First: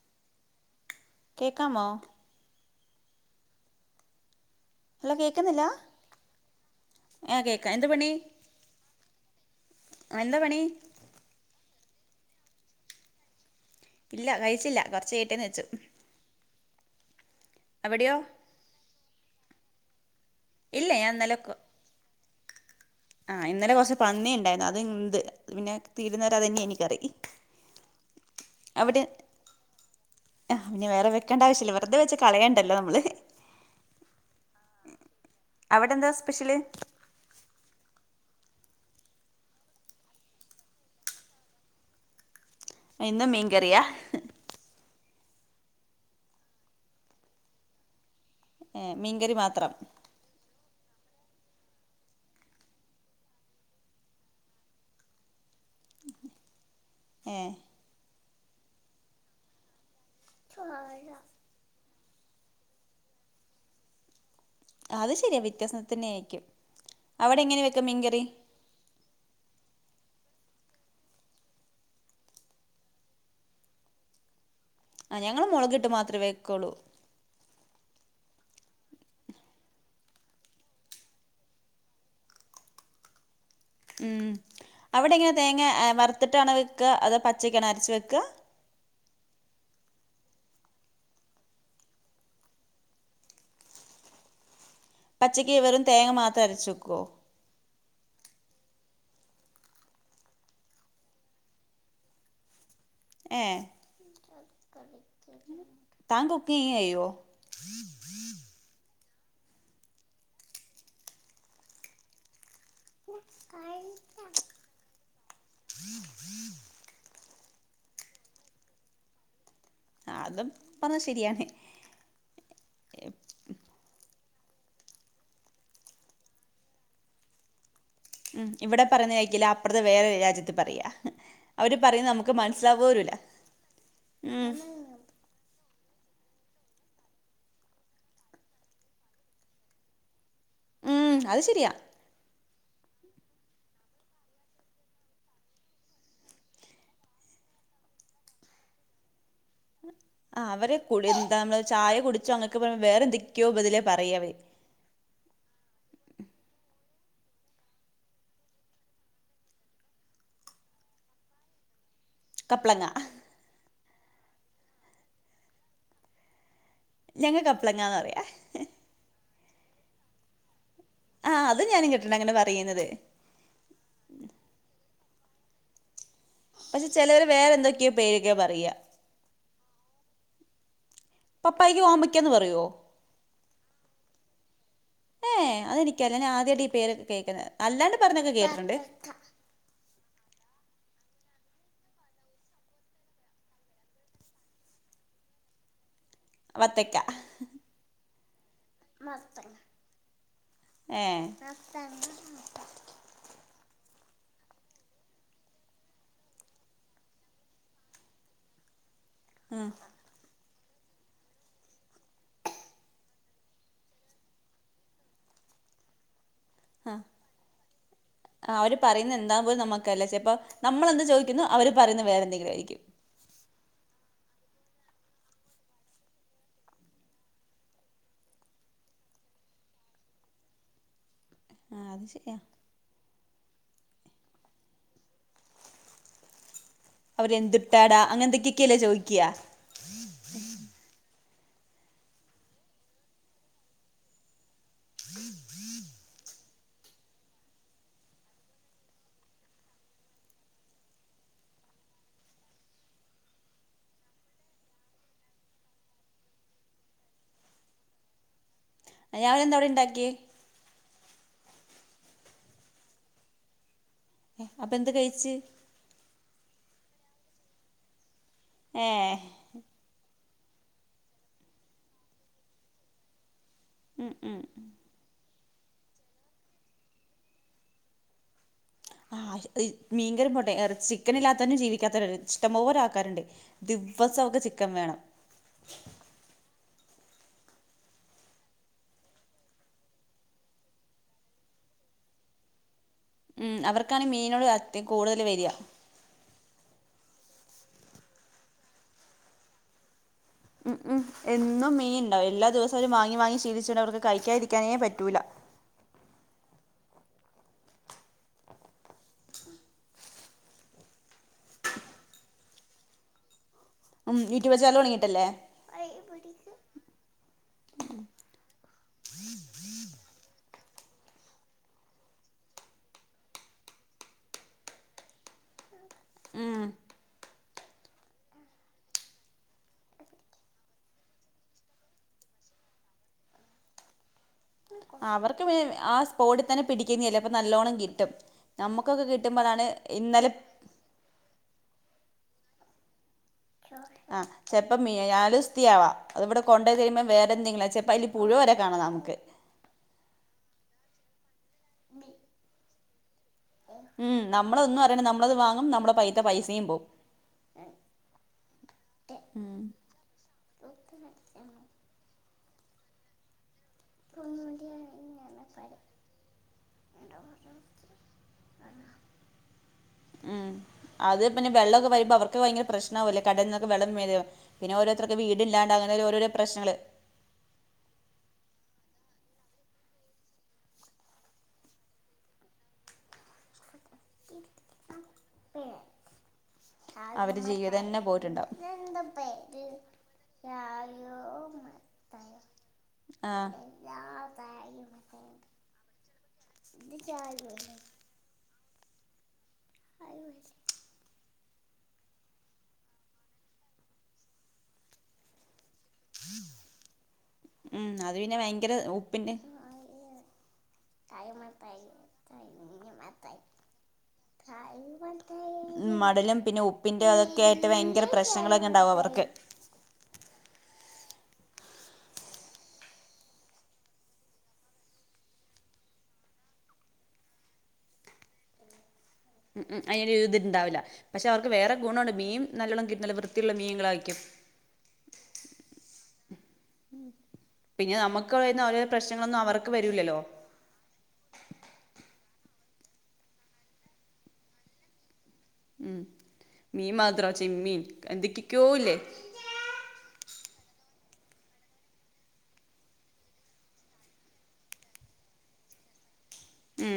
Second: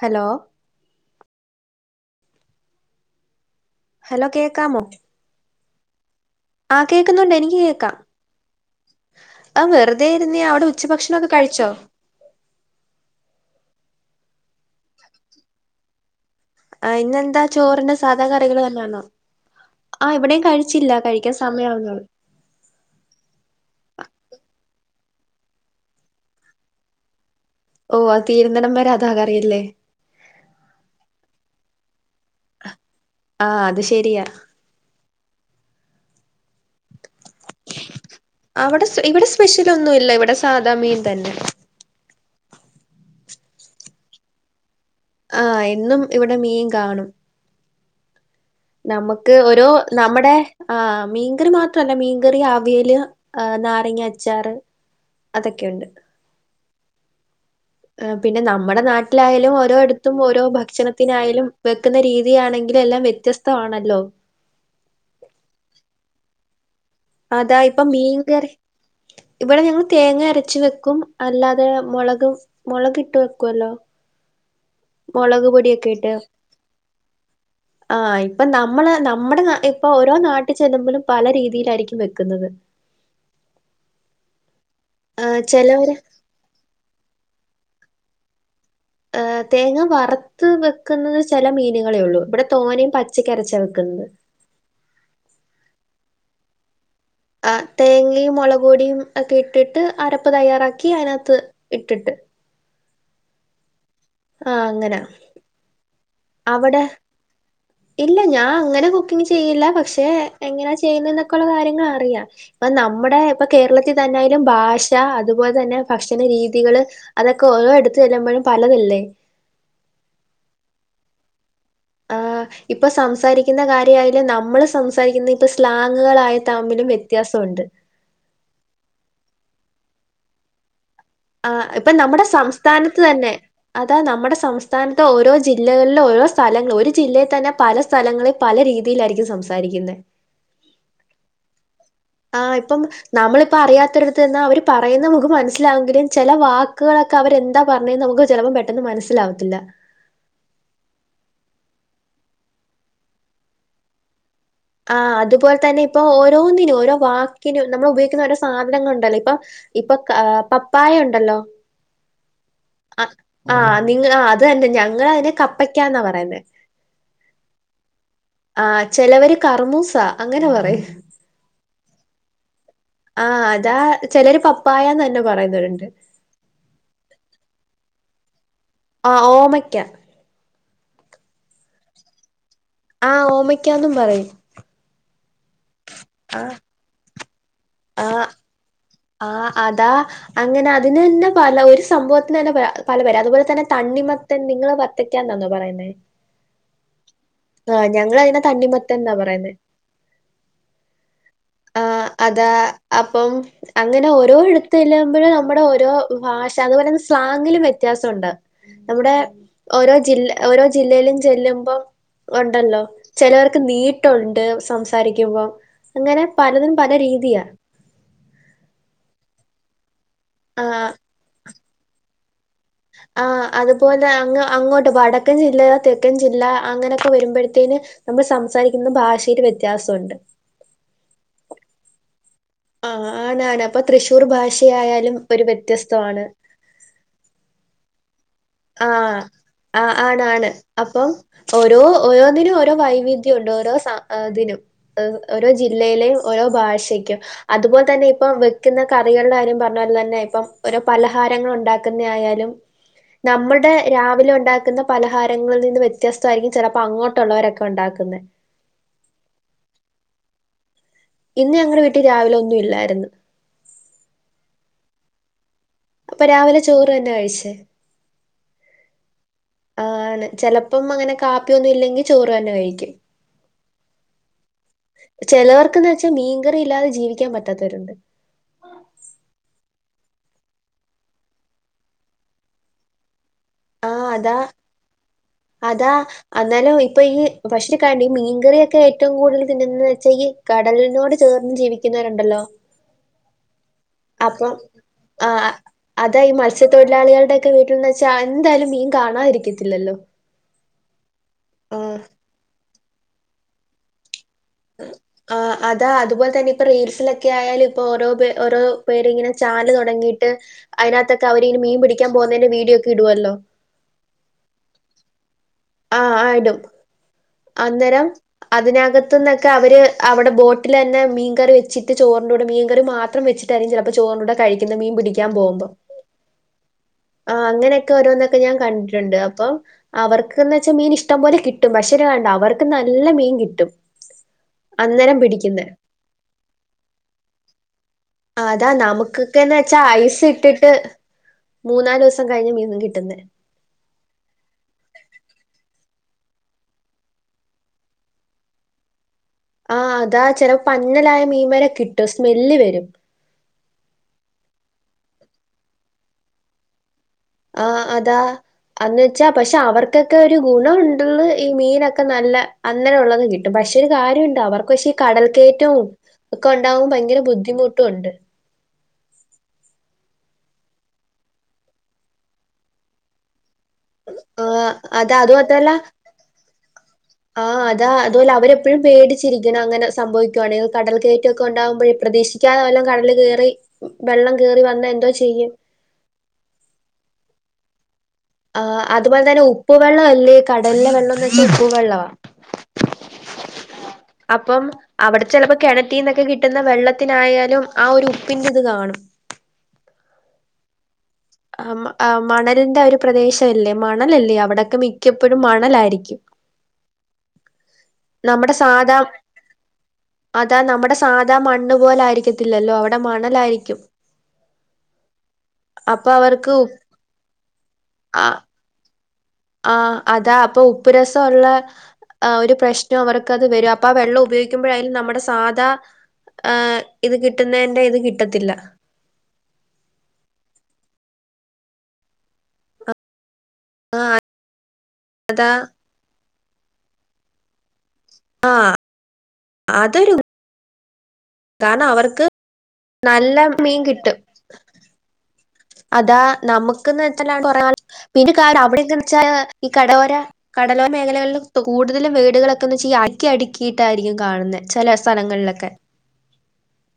Hello. കേകാമോ? Hello കേ hello കേക്കുന്നില്ല? ആ കേക്കുന്നുണ്ട് ആ എനിക്ക് എന്ത് കേക്കാം. പണി ആഹ വെറുതെ എന്താ ഇരുന്ന പണി അവിടെ ഉച്ചഭക്ഷണൊക്കെ കഴിച്ചോ? ഇല്ല കഴിച്ചില്ല കുറച്ച കയട്ടേന്ന് വെച്ചു. ആ ഇന്നെന്താ ചോറിന്റെ അവിടെയോ സാധാ കറികൾ തന്നെയാണോ? ഇവിടെയും ഇല്ല കഴിച്ചില്ല ഞാൻ കഴിക്കാൻ ഇന്നലെ സമയമാവുനൊള്ളൂ. ആ ഇന്നലെ കുറച്ച് പന്നി ഉണ്ടായിരുന്നു അത് ഇണ്ട് പിന്നെ തീരുന്നവരാതനൈനിക്കറി. ഓ ആ തീരുന്നിടം വരെ അതാക റിയില്ലേ. ആ പിന്നെ വേറെ വെക്കേണ്ട ആവശ്യമില്ല വെറുതെ വെച്ച് കളയണ്ടല്ലോ നമ്മള് ആഹ അത് ശരിയാ. അവിടെ എന്താ സ്പെഷ്യല്. അവിടെ ഇവിടെ സ്പെഷ്യൽ ഒന്നും ഇല്ല ഇവിടെ സാദാ മീൻ തന്നെ. ഇന്നും മീൻ കറിയ. ആഹ എന്നും ഇവിടെ മീൻ കാണും. ഏ മീൻകറി നമുക്ക് ഓരോ മാത്രം നമ്മുടെ. ആഹ മീൻകറി മാത്രല്ല മീൻകറി അ വിയല് നാരങ്ങ അച്ചാറ്. അതൊക്കെയുണ്ട്. ഏ. പിന്നെ നമ്മുടെ നാട്ടിലായാലും ഓരോടുത്തും ഓരോ ഭക്ഷണത്തിനായാലും വെക്കുന്ന രീതി ആണെങ്കില് എല്ലാം വ്യത്യസ്തആണല്ലോ. അത് ശരിയാ വ്യത്യാസന തന്നെയ ആായിരിക്കും. അതാ ഇപ്പൊ മീൻ കറി ഇവിടെ ഞങ്ങള് തേങ്ങ അര ച് വെക്കും അല്ലാതെ മൊളക് മൊളക് ഇട്ട് വെക്കുല്ലോ. ആ ഞങ്ങള് മുളകിട്ട് മാത്രമേ വെക്കുള്ളൂ. ആ ഇപ്പൊ നമ്മള് നമ്മുടെ ഇപ്പൊ ഓരോ നാട്ടിൽ ചെല്ലുമ്പോഴും പല രീതിയിലായിരിക്കും വെക്കുന്നത്. ഉം അവിടെ ആ എങ്ങനെ തേങ്ങ ചിലവര് വറുത്തിട്ടാണോ വെക്ക അതൊ പച്ച അരച്ചു വെക്ക. ഏ തേങ്ങ വറത്ത് വെക്കുന്നത് ചില മീനുകളേ ഉള്ളൂ ഇവിടെ തോനിം പച്ചക്കരച്ചാ വെക്ന്നത്. പച്ചയ്ക്ക് വെറും തേങ്ങ മാത്രം അരച് വെക്കോ? ആ തേങ്ങയും മുളക്പൊടിയും ഒക്കെ ഇട്ടിട്ട് അരപ്പ് തയ്യാറാക്കി അതിനകത്ത് ഇട്ടിട്ട് ഏ. ആഹ് അങ്ങനാ താൻ കുക്കിങ് അവിടെ ചെയ്യോ ഇല്ല ഞാൻ അങ്ങനെ ചെയ്യല്ല പക്ഷെ എങ്ങനാ ചെയ്യൊന്നൊ ക്കെള്ള കാര്യങ്ങള റിയാം ഇപ്പൊ നമ്മുടെ ഇ കേരളത്തിൽന്നെ ന്തായാലും ഭാഷ അതുപോലെ തന്നെ ഭക്ഷണ രീതികള് അതൊക്കെ ഓരോ എടുത്ത്ു ചെ ല്ലമ്പോഴും പലതല്ലേ? അത പറഞ്ഞത് ശരിയാണ്. ആ് ഇപ്പൊ സംസാരിക്കുന്ന കാര്യ നമ്മള് സംസാരിക്കുന്ന ഇപ്പ സ്ലാങ്ങുകളായ തമ്മിലും വ്യത്യാസമുണ്ട്. ഉം ഇവിടെ പറയുന്ന ക്കില്ല അപ്പർത് വേറെ രാജ്യത്ത് പറയാഹ്. ആ ഇപ്പൊ നമ്മുടെ സംസ്ഥാനത്ത് തന്നെ അത നമ്മുടെ സംസ്ഥാനത്തെ ഓരോ ജില്ലകളിലും. ഓരോ സ്ഥലങ്ങൾ ഒരു ജില്ലയിൽ തന്നെ പല സ്ഥലങ്ങളിൽ പല രീതിയിലായിരിക്കും സംസാരിക്കുന്നെ. ഉം അത് ശരിയാ. ആ ഇപ്പം നമ്മളിപ്പ അറിയാത്തരിടുത്ത്ന്നാ അവര് പറയുന്നത് നമ്മക്ക് മനസ്സിലാവെങ്കിലും ചെല വാക്കുകളെ കവരെ ന്താ പറഞ്ഞെ നമുക്ക് ചിലപ്പ പെെട്ട ന്ന് മനസിലാവും. ആ അവരെ കുളി ന്താണ് ചായ കുടിച്ചോ അങ്ങക്ക് വേറെന്തൊക്കെയോ രൂബതില പറയാവര്. ആ അതുപോലെ തന്നെ ഇപ്പൊ ഓരോന്നിനും ഓരോ വാക്കിനും നമ്മൾ ഉപയോഗിക്കുന്ന ഓരോ സാധനങ്ങൾ ഉണ്ടല്ലോ ഇപ്പൊ. ഇപ്പൊ പപ്പായ ഉണ്ടല്ലോ? കപ്പളങ്ങ. ആഹ് ആഹ് നിങ്ങ അത് തന്നെ ഞങ്ങതിനെ കപ്പയ്ക്കാന്നാ പറയുന്നെ ഞങ്ങ കപ്പളങ്ങാന്ന് പറയാ കറ്മൂസ അങ്ങനെ പറ ആ അത് ഞാനും കേട്ടിട്ടുണ്ട് അങ്ങനെ പറ ആ അതാ ചിലര് പപ്പായന്ന് തന്നെ പറയുന്നരുണ്ട് പക്ഷെ ചിലവർ വേറെന്തൊക്കെയോ പേരൊക്കെയോ പറയാ ആ ഓമയ്ക്ക പപ്പായക്ക് ഓമയ്ക്കാന്ന് പറയുവോ ആ ഓമക്കാന്നും പറയും ഏ അതെനിക്കല്ല ഞാ ആഹ് ആദ്യമായിട്ട ഈ പേര് കേക്കുന്നത് അല്ലാണ്ട് പറഞ്ഞൊക്കെ കേട്ടിട്ടുണ്ട് ആ അതാ അ അ അതിന് തന്നെ പല ഒരു സംഭവത്തിന് തന്നെ പല പേരാ അതുപോലെ തന്നെ തണിമത്തൻ നിങ്ങള് വത്തയ്ക്കാൻ ന്നാനോ പറയാ വത്തക്ക ആ ഞങ്ങളതിനെ തണ്ണിമത്തൻ ന്നാ പറയുന്നേ ഏ ങ്ങനെ ഓരോ എടുത്ത് ചെല്ലുമ്പോഴും നമ്മുടെ ഓരോ ഭാഷ അതുപോലെ തന്നെ സ്ലാങ്ങിലും വ്യത്യാസമുണ്ടാവും നമ്മുടെ ഉം ഓരോ ജില്ല ഓരോ ജില്ലയിലും ചെല്ലുമ്പം ഉണ്ടല്ലോ ചിലവർക്ക് നീട്ടുണ്ട് സംസാരിക്കുമ്പോം അങ്ങനെ പലതും പല രീതിയാ പറയ്ന്ന എന്താ പോലും നമുക്ക് അറില്ലേ ചെപ്പം ആഹ് നമ്മള് എന്ത് ചോദിക്കുന്നു അവര് പറയുന്നത് വേറെ എന്തെങ്കിലും ആയിരിക്കും ആഹ് അതുപോലെ അങ് അങ്ങോട്ട് വടക്കൻ ജില്ല തെക്കൻ ജില്ല അങ്ങനെയൊക്കെ വരുമ്പോഴത്തേന് നമ്മ സം സംസാരിക്കുന്ന ഭാഷയില് വ്യത്യാസമുണ്ട് [inaudible] ആ അത് ശരിയാ ആ ആണ് ആണ് അപ്പൊ തൃശ്ശൂർ ഭാഷയായാലും ഒരു വ്യത്യസ്തമാണ് അവര് എന്തുട്ടാടാ അങ്ങനെ എന്തൊക്കെയൊക്കെയല്ലേ ആ ചോദിക്കുക ആ ആണ് ആണ് അപ്പൊ ഓരോ ഓരോന്നിനും ഓരോ വൈവിധ്യ ഉണ്ട് ഓരോ അതിനും ഓരോ ജില്ലയിലും ഓരോ ഭാഷക്കും അതുപോലെ തന്നെ ഇപ്പ വെക്കുന്ന കറികളുടെ കാര്യം പറഞ്ഞ പോലെ തന്നെ ഇപ്പ പലഹാര ഞങ്ങൾ ഉണ്ടാക്കുന്ന ആയാലും [unintelligible] നമ്മുടെ രാവിലെ ഉണ്ടാക്കുന്ന പലഹാരങ്ങളിൽ നിന്ന് വ്യത്യസ്തമായിരിക്കും ചിലപ്പോ അങ്ങോട്ടുള്ളവരൊക്കെ ഉണ്ടാക്കുന്നെ ഇയാൾ എന്താ അവിടെ ഇണ്ടാക്കി ഇന്ന് ഞങ്ങളുടെ വീട്ടിൽ രാവിലെ ഒന്നും ഇല്ലായിരുന്ന് അപ്പൊ എന്ത് കഴിച്ച് അപ്പൊ രാവിലെ ചോറ് തന്നെ കഴിച്ചേ ഏ ആണ്. ചെലപ്പം അങ്ങനെ കാപ്പിയൊന്നും ഇല്ലെങ്കി ചോറ് തന്നെ കഴിക്കും ഉം ഉം ചിലവർക്ക്‌ എന്ന് വെച്ചാൽ മീൻകറി ഇല്ലാതെ ജീവിക്കാൻ പറ്റാത്തവരുണ്ട് ആ മീക്കറി പോട്ടെ ചിക്കൻ ഇല്ലാത്ത തന്നെ ജീവിക്കാത്ത ഇഷ്ടം പോലെ ആൾക്കാർ ഇണ്ട് ആഹ് അതാ അതാ എന്നാലും ഇപ്പൊ ഈ ഭക്ഷ്രി കാണ്ടിഈ മീൻകറിയൊക്കെ ഏറ്റവും കൂടുതൽ തിന്നുന്നത് എന്ന് വെച്ചാ ഈ കടലിനോട് ചേർന്ന് ജീവിക്കുന്നു ഉണ്ടല്ലോ ഉം അവർക്കാണ് മീനോട്‌ അത് കൂടുതൽ വരിക പക്ഷെ തൊഴിലാളികളുടെ ഒക്കെ വീട്ടിൽന്ന് വച്ചാ എന്തായാലും മീൻ കാണാതിരിക്കത്തില്ലല്ലോ ഉം ഉം എന്നും ആഹ് മീൻ ഇണ്ടാവും എല്ലാ ദിവസം അവര് വങ്ങി വാങ്ങി ശീലിച്ച്ണ്ട് അവർക്ക് കഴിക്കാതിരി ആ അതാ അതുപോലെ തന്നെ റീൽസിലൊക്കെ ആയാലും ഇപ്പോ ഓരോ ഓരോ പേരിങ്ങനെ ചാനല് തുടങ്ങിയിട്ട് അതിനകത്തൊക്കെ അവരിങ്ങ മീൻ പിടിക്കാൻ പോകുന്നതിന്റെ വീഡിയോക്കെ ഇടുവല്ലോ ഉം യൂട്യൂബ് ചാനൽ തൊടങ്ങീട്ടല്ലേ ആ ആയിടും അന്നേരം അതിനകത്തുന്നൊക്കെ അവര് അവിടെ ബോട്ടിലന്നെ മീൻ കറി വെച്ചിട്ട് ചോറിന്റെ കൂടെ മീൻകറി മാത്രം വച്ചിട്ടായിരിക്കും ചിലപ്പോ ചോറിന്റെ കൂടെ കഴിക്കുന്നത് മീൻ പിടിക്കാൻ പോകു ഓന്ന് ഉം ആ അങ്ങനെയൊക്കെ ഓരോന്നൊക്കെ ഞാൻ കണ്ടിുണ്ട് അവർക്ക്ന്ന് വെച്ചാൽ മീൻ ഇഷ്ടംപോലെ കിട്ടും പക്ഷെ കണ്ട അവർക്ക് നല്ല മീൻ കിട്ടും അന്നേരം അവർക്ക് പിെ പിടിക്കുന്നെ ആ സ്പോട്ടിൽ തന്നെ പിടിക്കുന്നലതല്ലെ അപ്പ നല്ലോണ്ണം കിട്ടും അതാ നമുക്കൊക്കെ നമുക്കൊക്കെന്ന് കിട്ടുമ്പോഴാണ് വച്ചാ ഐസ് ഇന്നലെ ഇട്ടിട്ട് മൂന്നാല് ദിവസം കഴിഞ്ഞ മീന് കിട്ടുന്നെ ആഹ് ചെലപ്പ മീൻ നാലു ദിവസത്തെയാവാ അത് ഇവിടെ കൊണ്ട് വന്ന് കഴിയുമ്പ വേറെ എന്തെങ്കിലും ചെലപ്പപ്പ അതി പുഴുവ അവരെ കാണാം നമുക്ക് ആഹ് അതാ ചെിലപ്പോ പന്നലായ മീൻമാരെ കിട്ടും സ്മെല്ല് വരും ഉം നമ്മളൊന്നും അറിയില്ലനമ്മളത് വാങ്ങും നമ്മളുടെ കൈയിലെ പൈസയും പോവും ആഹ് അതാ അന്ന് വെച്ചാ പക്ഷെ ഉം അവർക്കൊക്കെ ഒരു ഗുണം ഉണ്ട് ഈ മീനൊക്കെ നല്ല അങ്ങനെ ഉള്ളത് കിട്ടും പക്ഷെ ഒരു കാര്യംണ്ട് അവർക്ക് പക്ഷേ ഈ കടൽ കയറ്റവും ഒക്കെ ഉണ്ടാകുമ്പോ ഭയങ്കര ബുദ്ധിമുട്ടും ഉണ്ട് ഉം അത് പിന്നെ വെള്ളമൊക്കെ വരുമ്പോ അവർക്ക് ഭയങ്കര പ്രശ്നമാവില്ലേ കടലീന്ന് ആഹ് വെള്ളെരെപിന്നെ അതാ ഓരോരുത്തർക്ക് അത് വീട് ഇില്ലാണ്ട് അങ്ങന ഓരോരോ പ്രശ്നങ്ങള് ആതാ അതുപോലെ അവര് എപ്പോഴും പേടിച്ചിരിക്കണം അങ്ങനെ സംഭവിക്കുകവാണെങ്കിൽ കടൽ കയറ്റുമൊക്കെ ഉണ്ടാവുമ്പോഴ പ്രതീക്ഷിക്കാതെല്ലാം കടല് കയറി വെള്ളം കേറി വന്ന എന്തോ ചെയ്യും അവര് ചെയ്യതതന്നെ പോല ആ അതുപോലെ തന്നെ ഉപ്പ് വെള്ളംല്ലേ കടലിലെ വെള്ളംന്ന് വെച്ച ഉപ്പ് വെള്ളമാണ് ആഹ് എല്ലാ അപ്പം കാര്യം അവിടെ അതൊണ്ട്. ചിലപ്പോ കിണറ്റിന്നൊക്കെ കിട്ടുന്ന വെള്ളത്തിനായാലും ആ ഒരു ഉപ്പിന്റെറെ ഇത് കാണും അ വ [unintelligible] ആ മണലിന്റെ ഒരു പ്രദേശംല്ലേ മണലല്ലേ അവിടൊക്കെ മിക്കപ്പോഴും മണലായി അരിക്കും ഉം അത് പിന്നെ ഭയങ്കര ഉപ്പിന്റെ അതാ നമ്മുടെ സാധാ മണ്ണ് പോലാ യിരിക്കത്തില്ലല്ലോ അവിടെ മണലായിരിക്കും ഉം അപ്പൊ മണലും അവർക്ക് പിന്നെ ഉപ്പിന്റെ അതൊക്കെ ആയിട്ട് ഭയങ്കര പ്രശ്നങ്ങളൊക്കെ ഉണ്ടാവും അവർക്ക് ആന് അതാ അപ്പൊ ഉപ്പു രസമുള്ള ഒരു പ്രശ്നം അവർക്ക് അത് വരും അപ്പൊ ആ വെള്ളം ഉപയോഗിക്ക ഉപയോഗിക്കുമ്പോഴും നമ്മുടെ സാധാ ഇത് കിട്ടുന്നതിന്റെ ഇത് കിട്ടത്തില്ല ഉം ഉം അതിന്റെ എതിണ്ടാവില്ല പക്ഷെ അവർക്ക് വേറെ ഗുണമാണ്ണ്ട് മീൻ നല്ലോണം കിട്ടുനില്ല വൃത്തി ആയിട്ട് ത്തിയുള്ള മീനങ്ങളായിക്കും അതാ പിന്നെ നമുക്ക് പറയുന്ന ആഹ് ഓരോ പ്രശ്നങ്ങളൊന്നും അവർക്ക് അതൊരു വരൂല്ലല്ലോ കാരണം അവർക്ക് നല്ല മീൻ കിട്ടും ഉം അതാ മീൻ നമ്മുക്ക്ന്ന് മാത്രോ വച്ചാ ചെമ്മീൻ പിന്നെ കണം എന്തൊക്കൊക്കെയോ ഇല്ലേ അവിടെന്തന്ന് വെച്ചാൽ ഈ കടലോര കടലോര മേഖലകളിൽ കൂടുതലും വീടുകളൊക്കെന്ന് അക്കി അടുക്കിയിട്ടായിരിക്കും കാണുന്നത് ചില സ്ഥലങ്ങളിലൊക്കെ ഉം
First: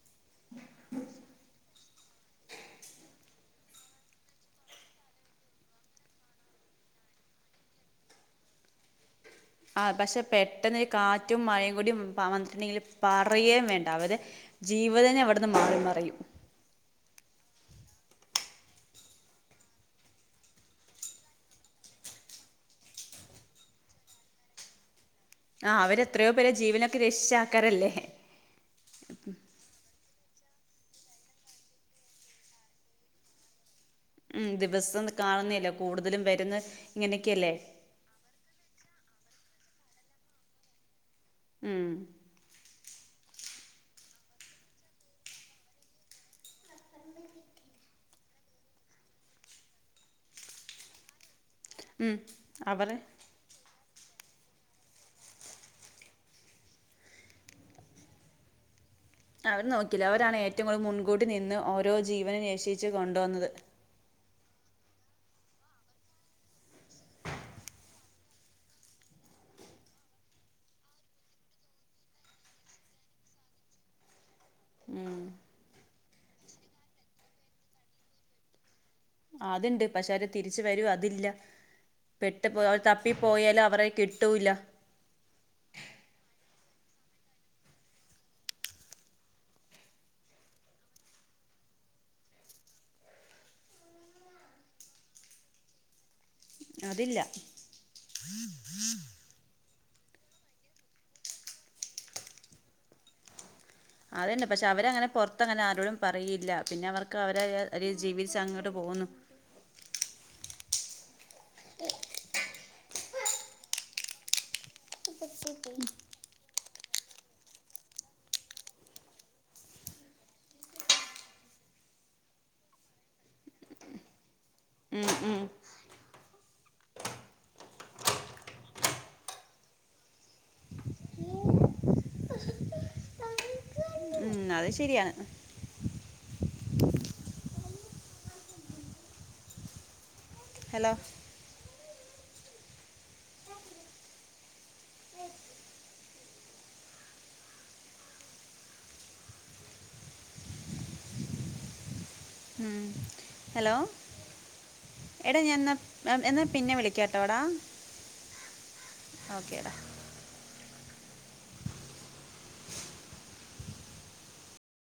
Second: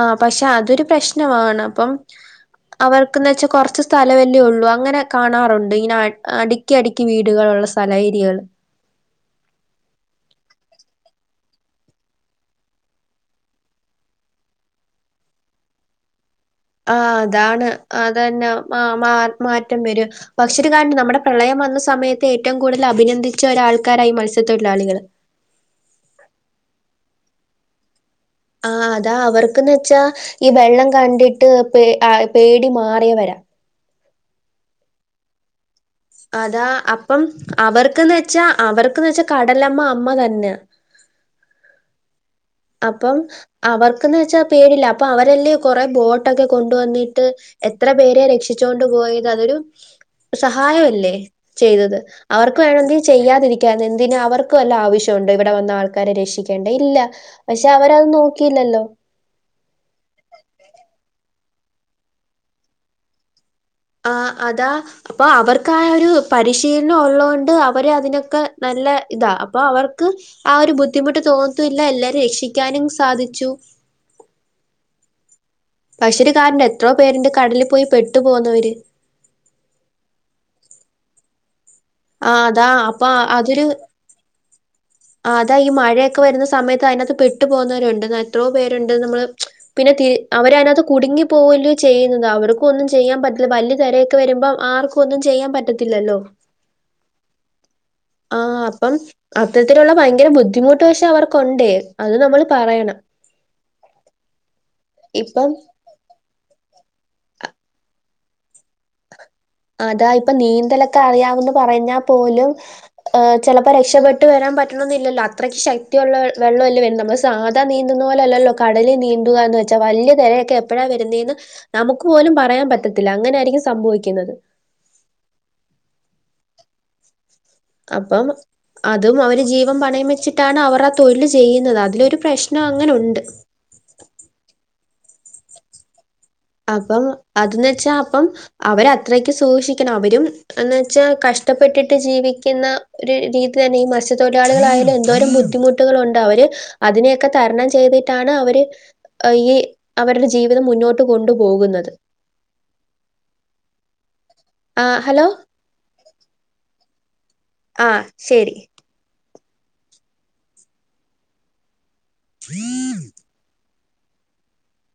ആ പക്ഷെ അതൊരു പ്രശ്നമാണ് അപ്പം [unintelligible] അവർക്കന്ന് വെച്ചാൽ കുറച്ച് സ്ഥല വല്ലേ ഉള്ളു അങ്ങനെ കാണാറുണ്ട് ഇങ്ങന അടുക്കി അടുക്കി വീടുകളള്ള സ്ഥല ഏരിയകൾ [unintelligible] ആ പക്ഷെ പെട്ടെന്ന് കാറ്റും മഴയും കൂടിയ വന്നിട്ടുണ്ടെങ്കില് പറുകയും വേണ്ടാവതെ ജീവിതം തന്നെ അവിടുന്ന് മാറി മറും ജീവിതം തന്നെ ആ അതാണ് അത് തന്നെ മാ മാറ്റം വരും പക്ഷ ഒരു കാരണം നമ്മുടെ പ്രളയം വന്ന് സമയത്ത് ഏറ്റവും കൂടുതൽ അഭിനന്ദിച്ച ഒരാൾക്കാരായി മത്സ്യത്തൊഴിലാളികള് ആഹ് അവരെത്രേ പേരെ ജീവനൊക്കെ രക്ഷിച്ചാൾക്കാരല്ലെ ആഹ് അതാ അവർക്ക്ന്ന് വെച്ചാ ഈ വെള്ളം കണ്ടിട്ട് പേ ആഹ് പേടി മാറിയവര ഉം ദിവസംന്ന് കാണ്ന്നില്ല അതാ അപ്പം അവർക്ക്ന്ന് വെച്ചാ അവർക്ക്ന്ന് വെച്ച കടലമ്മ അമ്മ തന്നെ ഉം അപ്പം അവർക്ക്ന്ന് വെച്ചാ പേടില്ല അപ്പൊ അവരല്ലെ കൊറെ ബോട്ടൊക്കെ കൊണ്ട് വന്ന്ട്ട് എത്ര പേരെ രക്ഷിച്ചോണ്ട് പോയി അതൊരു സഹായല്ലെ ചെയ്തത് ഉം അവർക്ക് അവർ വേണൊങ്കി ചെയ്യാതിരിക്കാ ഇതിന് അവർക്കു വല്ല ആവശ്യൊണ്ടോ ഇവടെ വന്ന് ആൾക്കാരെ രക്ഷിക്കേണ്ട ഇല്ല പഷേ അവരത് നോക്കിയില്ലല്ലൊ അവർ നോക്കില്ല അവരാണ് ഏറ്റവും കൂടുതൽ മുൻകൂട്ടി നിന്ന് ഓരോ ജീവനും നേഷ്ചേച്ചിയ കൊണ്ടുവന്നത് ആഹ് അതാ ഇപ്പൊ അവർക്കാ ആഹ് ഒര് പരിശീലനം ഉള്ളത്കൊണ്ട് അവര് അതിനൊക്കെ നല്ല ഇതാ അപ്പൊ അവർക്ക് ആഹ് ഒര് ബുദ്ധിമുട്ട് തോന്നത്തില്ല എല്ലാരെ രക്ഷിക്കാനും സാധിച്ചു [inaudible] പക്ഷെര് കാരണ്ട് എത്രൊ പേര്ണ്ട് കടലി പോയി പെട്ടു പോവുന്നവര് അത്ണ്ട് പക്ഷെ അവര് തിരിച്ച് വരൊ അതില്ല ആ പെട്ട് അതാ അവ തപ്പിപ്പോയാലും അവരെ കിട്ടൂല്ല ആഹ് അതാ ഈ മഴയൊക്കെ വരുന്ന സമയത്ത് അതിനകത്ത് പെട്ടു പോകുന്നവരുണ്ട് എത്രോ പേരുണ്ട് നമ്മള് പിന്നെ അവരെ അതിനകത്ത് കുടുങ്ങി പോകല്ലെ ചെയ്യ്ന്നത് അവർക്കും ഒന്നും ചെയ്യാൻ പറ്റില്ല വല്യ തിരയൊക്കെ വരുമ്പൊ ആർക്കു പൊന്നും ഒന്നും ചെയ്യാൻ പറ്റത്തീല്ലല്ലൊ അതില്ല ള്ള ഭയങ്കര ബുദ്ധിമുട്ട് പഷെ അവർക്കുണ്ടെ അത് നമ്മള് പറയണം അതെന്നെ പഷെ അവരങ്ങനെ ഇപ്പം പൊറത്ത്ങ്ങനെ ആരോടും പറയെല്ല പിന്നെ അവർക്ക് അവരെ ഒര് ജീവിച്ചങ്ങ്ട്ട് പോവുന്നു അതാ ഇപ്പൊ നീന്തലൊക്കെ അറിയാവന്ന് പറഞ്ഞാ പോലും ചെലപ്പൊ ഏഹ് രക്ഷപെട്ട് വരാ പറ്റ്ണൊന്നില്ലല്ലൊ അത്രയ്ക്ക് ശക്തിയുള്ള വെള്ളല്ലെ വര്ന്നത് നമ്മള് സാധാ നീന്തുന്ന പോലെ അല്ലല്ലൊ കടലി നീന്തുക വെച്ചാ വല്യ തെരയൊക്കെ എപ്പഴാ വരുന്നേന്ന് നമുക്ക് പോലും പറയാൻ പറ്റത്തില്ല. അങ്ങനായിരിക്കും സംഭവിക്കുന്നത് ഉം ഉം അപ്പം അതും അവര് ജീവം പണയം വെച്ച്ട്ടാണ് അവര തൊഴില് ചിയ്യ്ന്നത് അതിലൊരു പ്രശ്നം അങ്ങന ഉണ്ട് ഉം അത് ശരിയാണ് അപ്പം അതെന്ന് വെച്ചാ അപ്പം അവരത്രക്ക് സൂക്ഷിക്കണം അവരും എന്ന് ഹലോ വെച്ചാ കഷ്ടപ്പെട്ടിട്ട് ജീവിക്ക്ന്ന ഒര് രീതി തന്നെ ഈ മത്സ്യത്തൊഴിലാളികളായാല് എന്തോരം ബുദ്ധിമുട്ട്കളുണ്ട് അവര് അതിനെയൊക്കെ തരണം ചെയ്തിട്ടാണ് അവര് ഈ അവര്ടെ ജീവിതം മുന്നോട്ട് ട്ട് കൊണ്ടുപോക്ന്നത് ഉം ഹലോ എടാ ഞാൻ ന്നാ എന്നാ പിന്നെ വിളിക്കാട്ടോടാ ആഹ് ശരി ഓക്കേടാ [inaudible]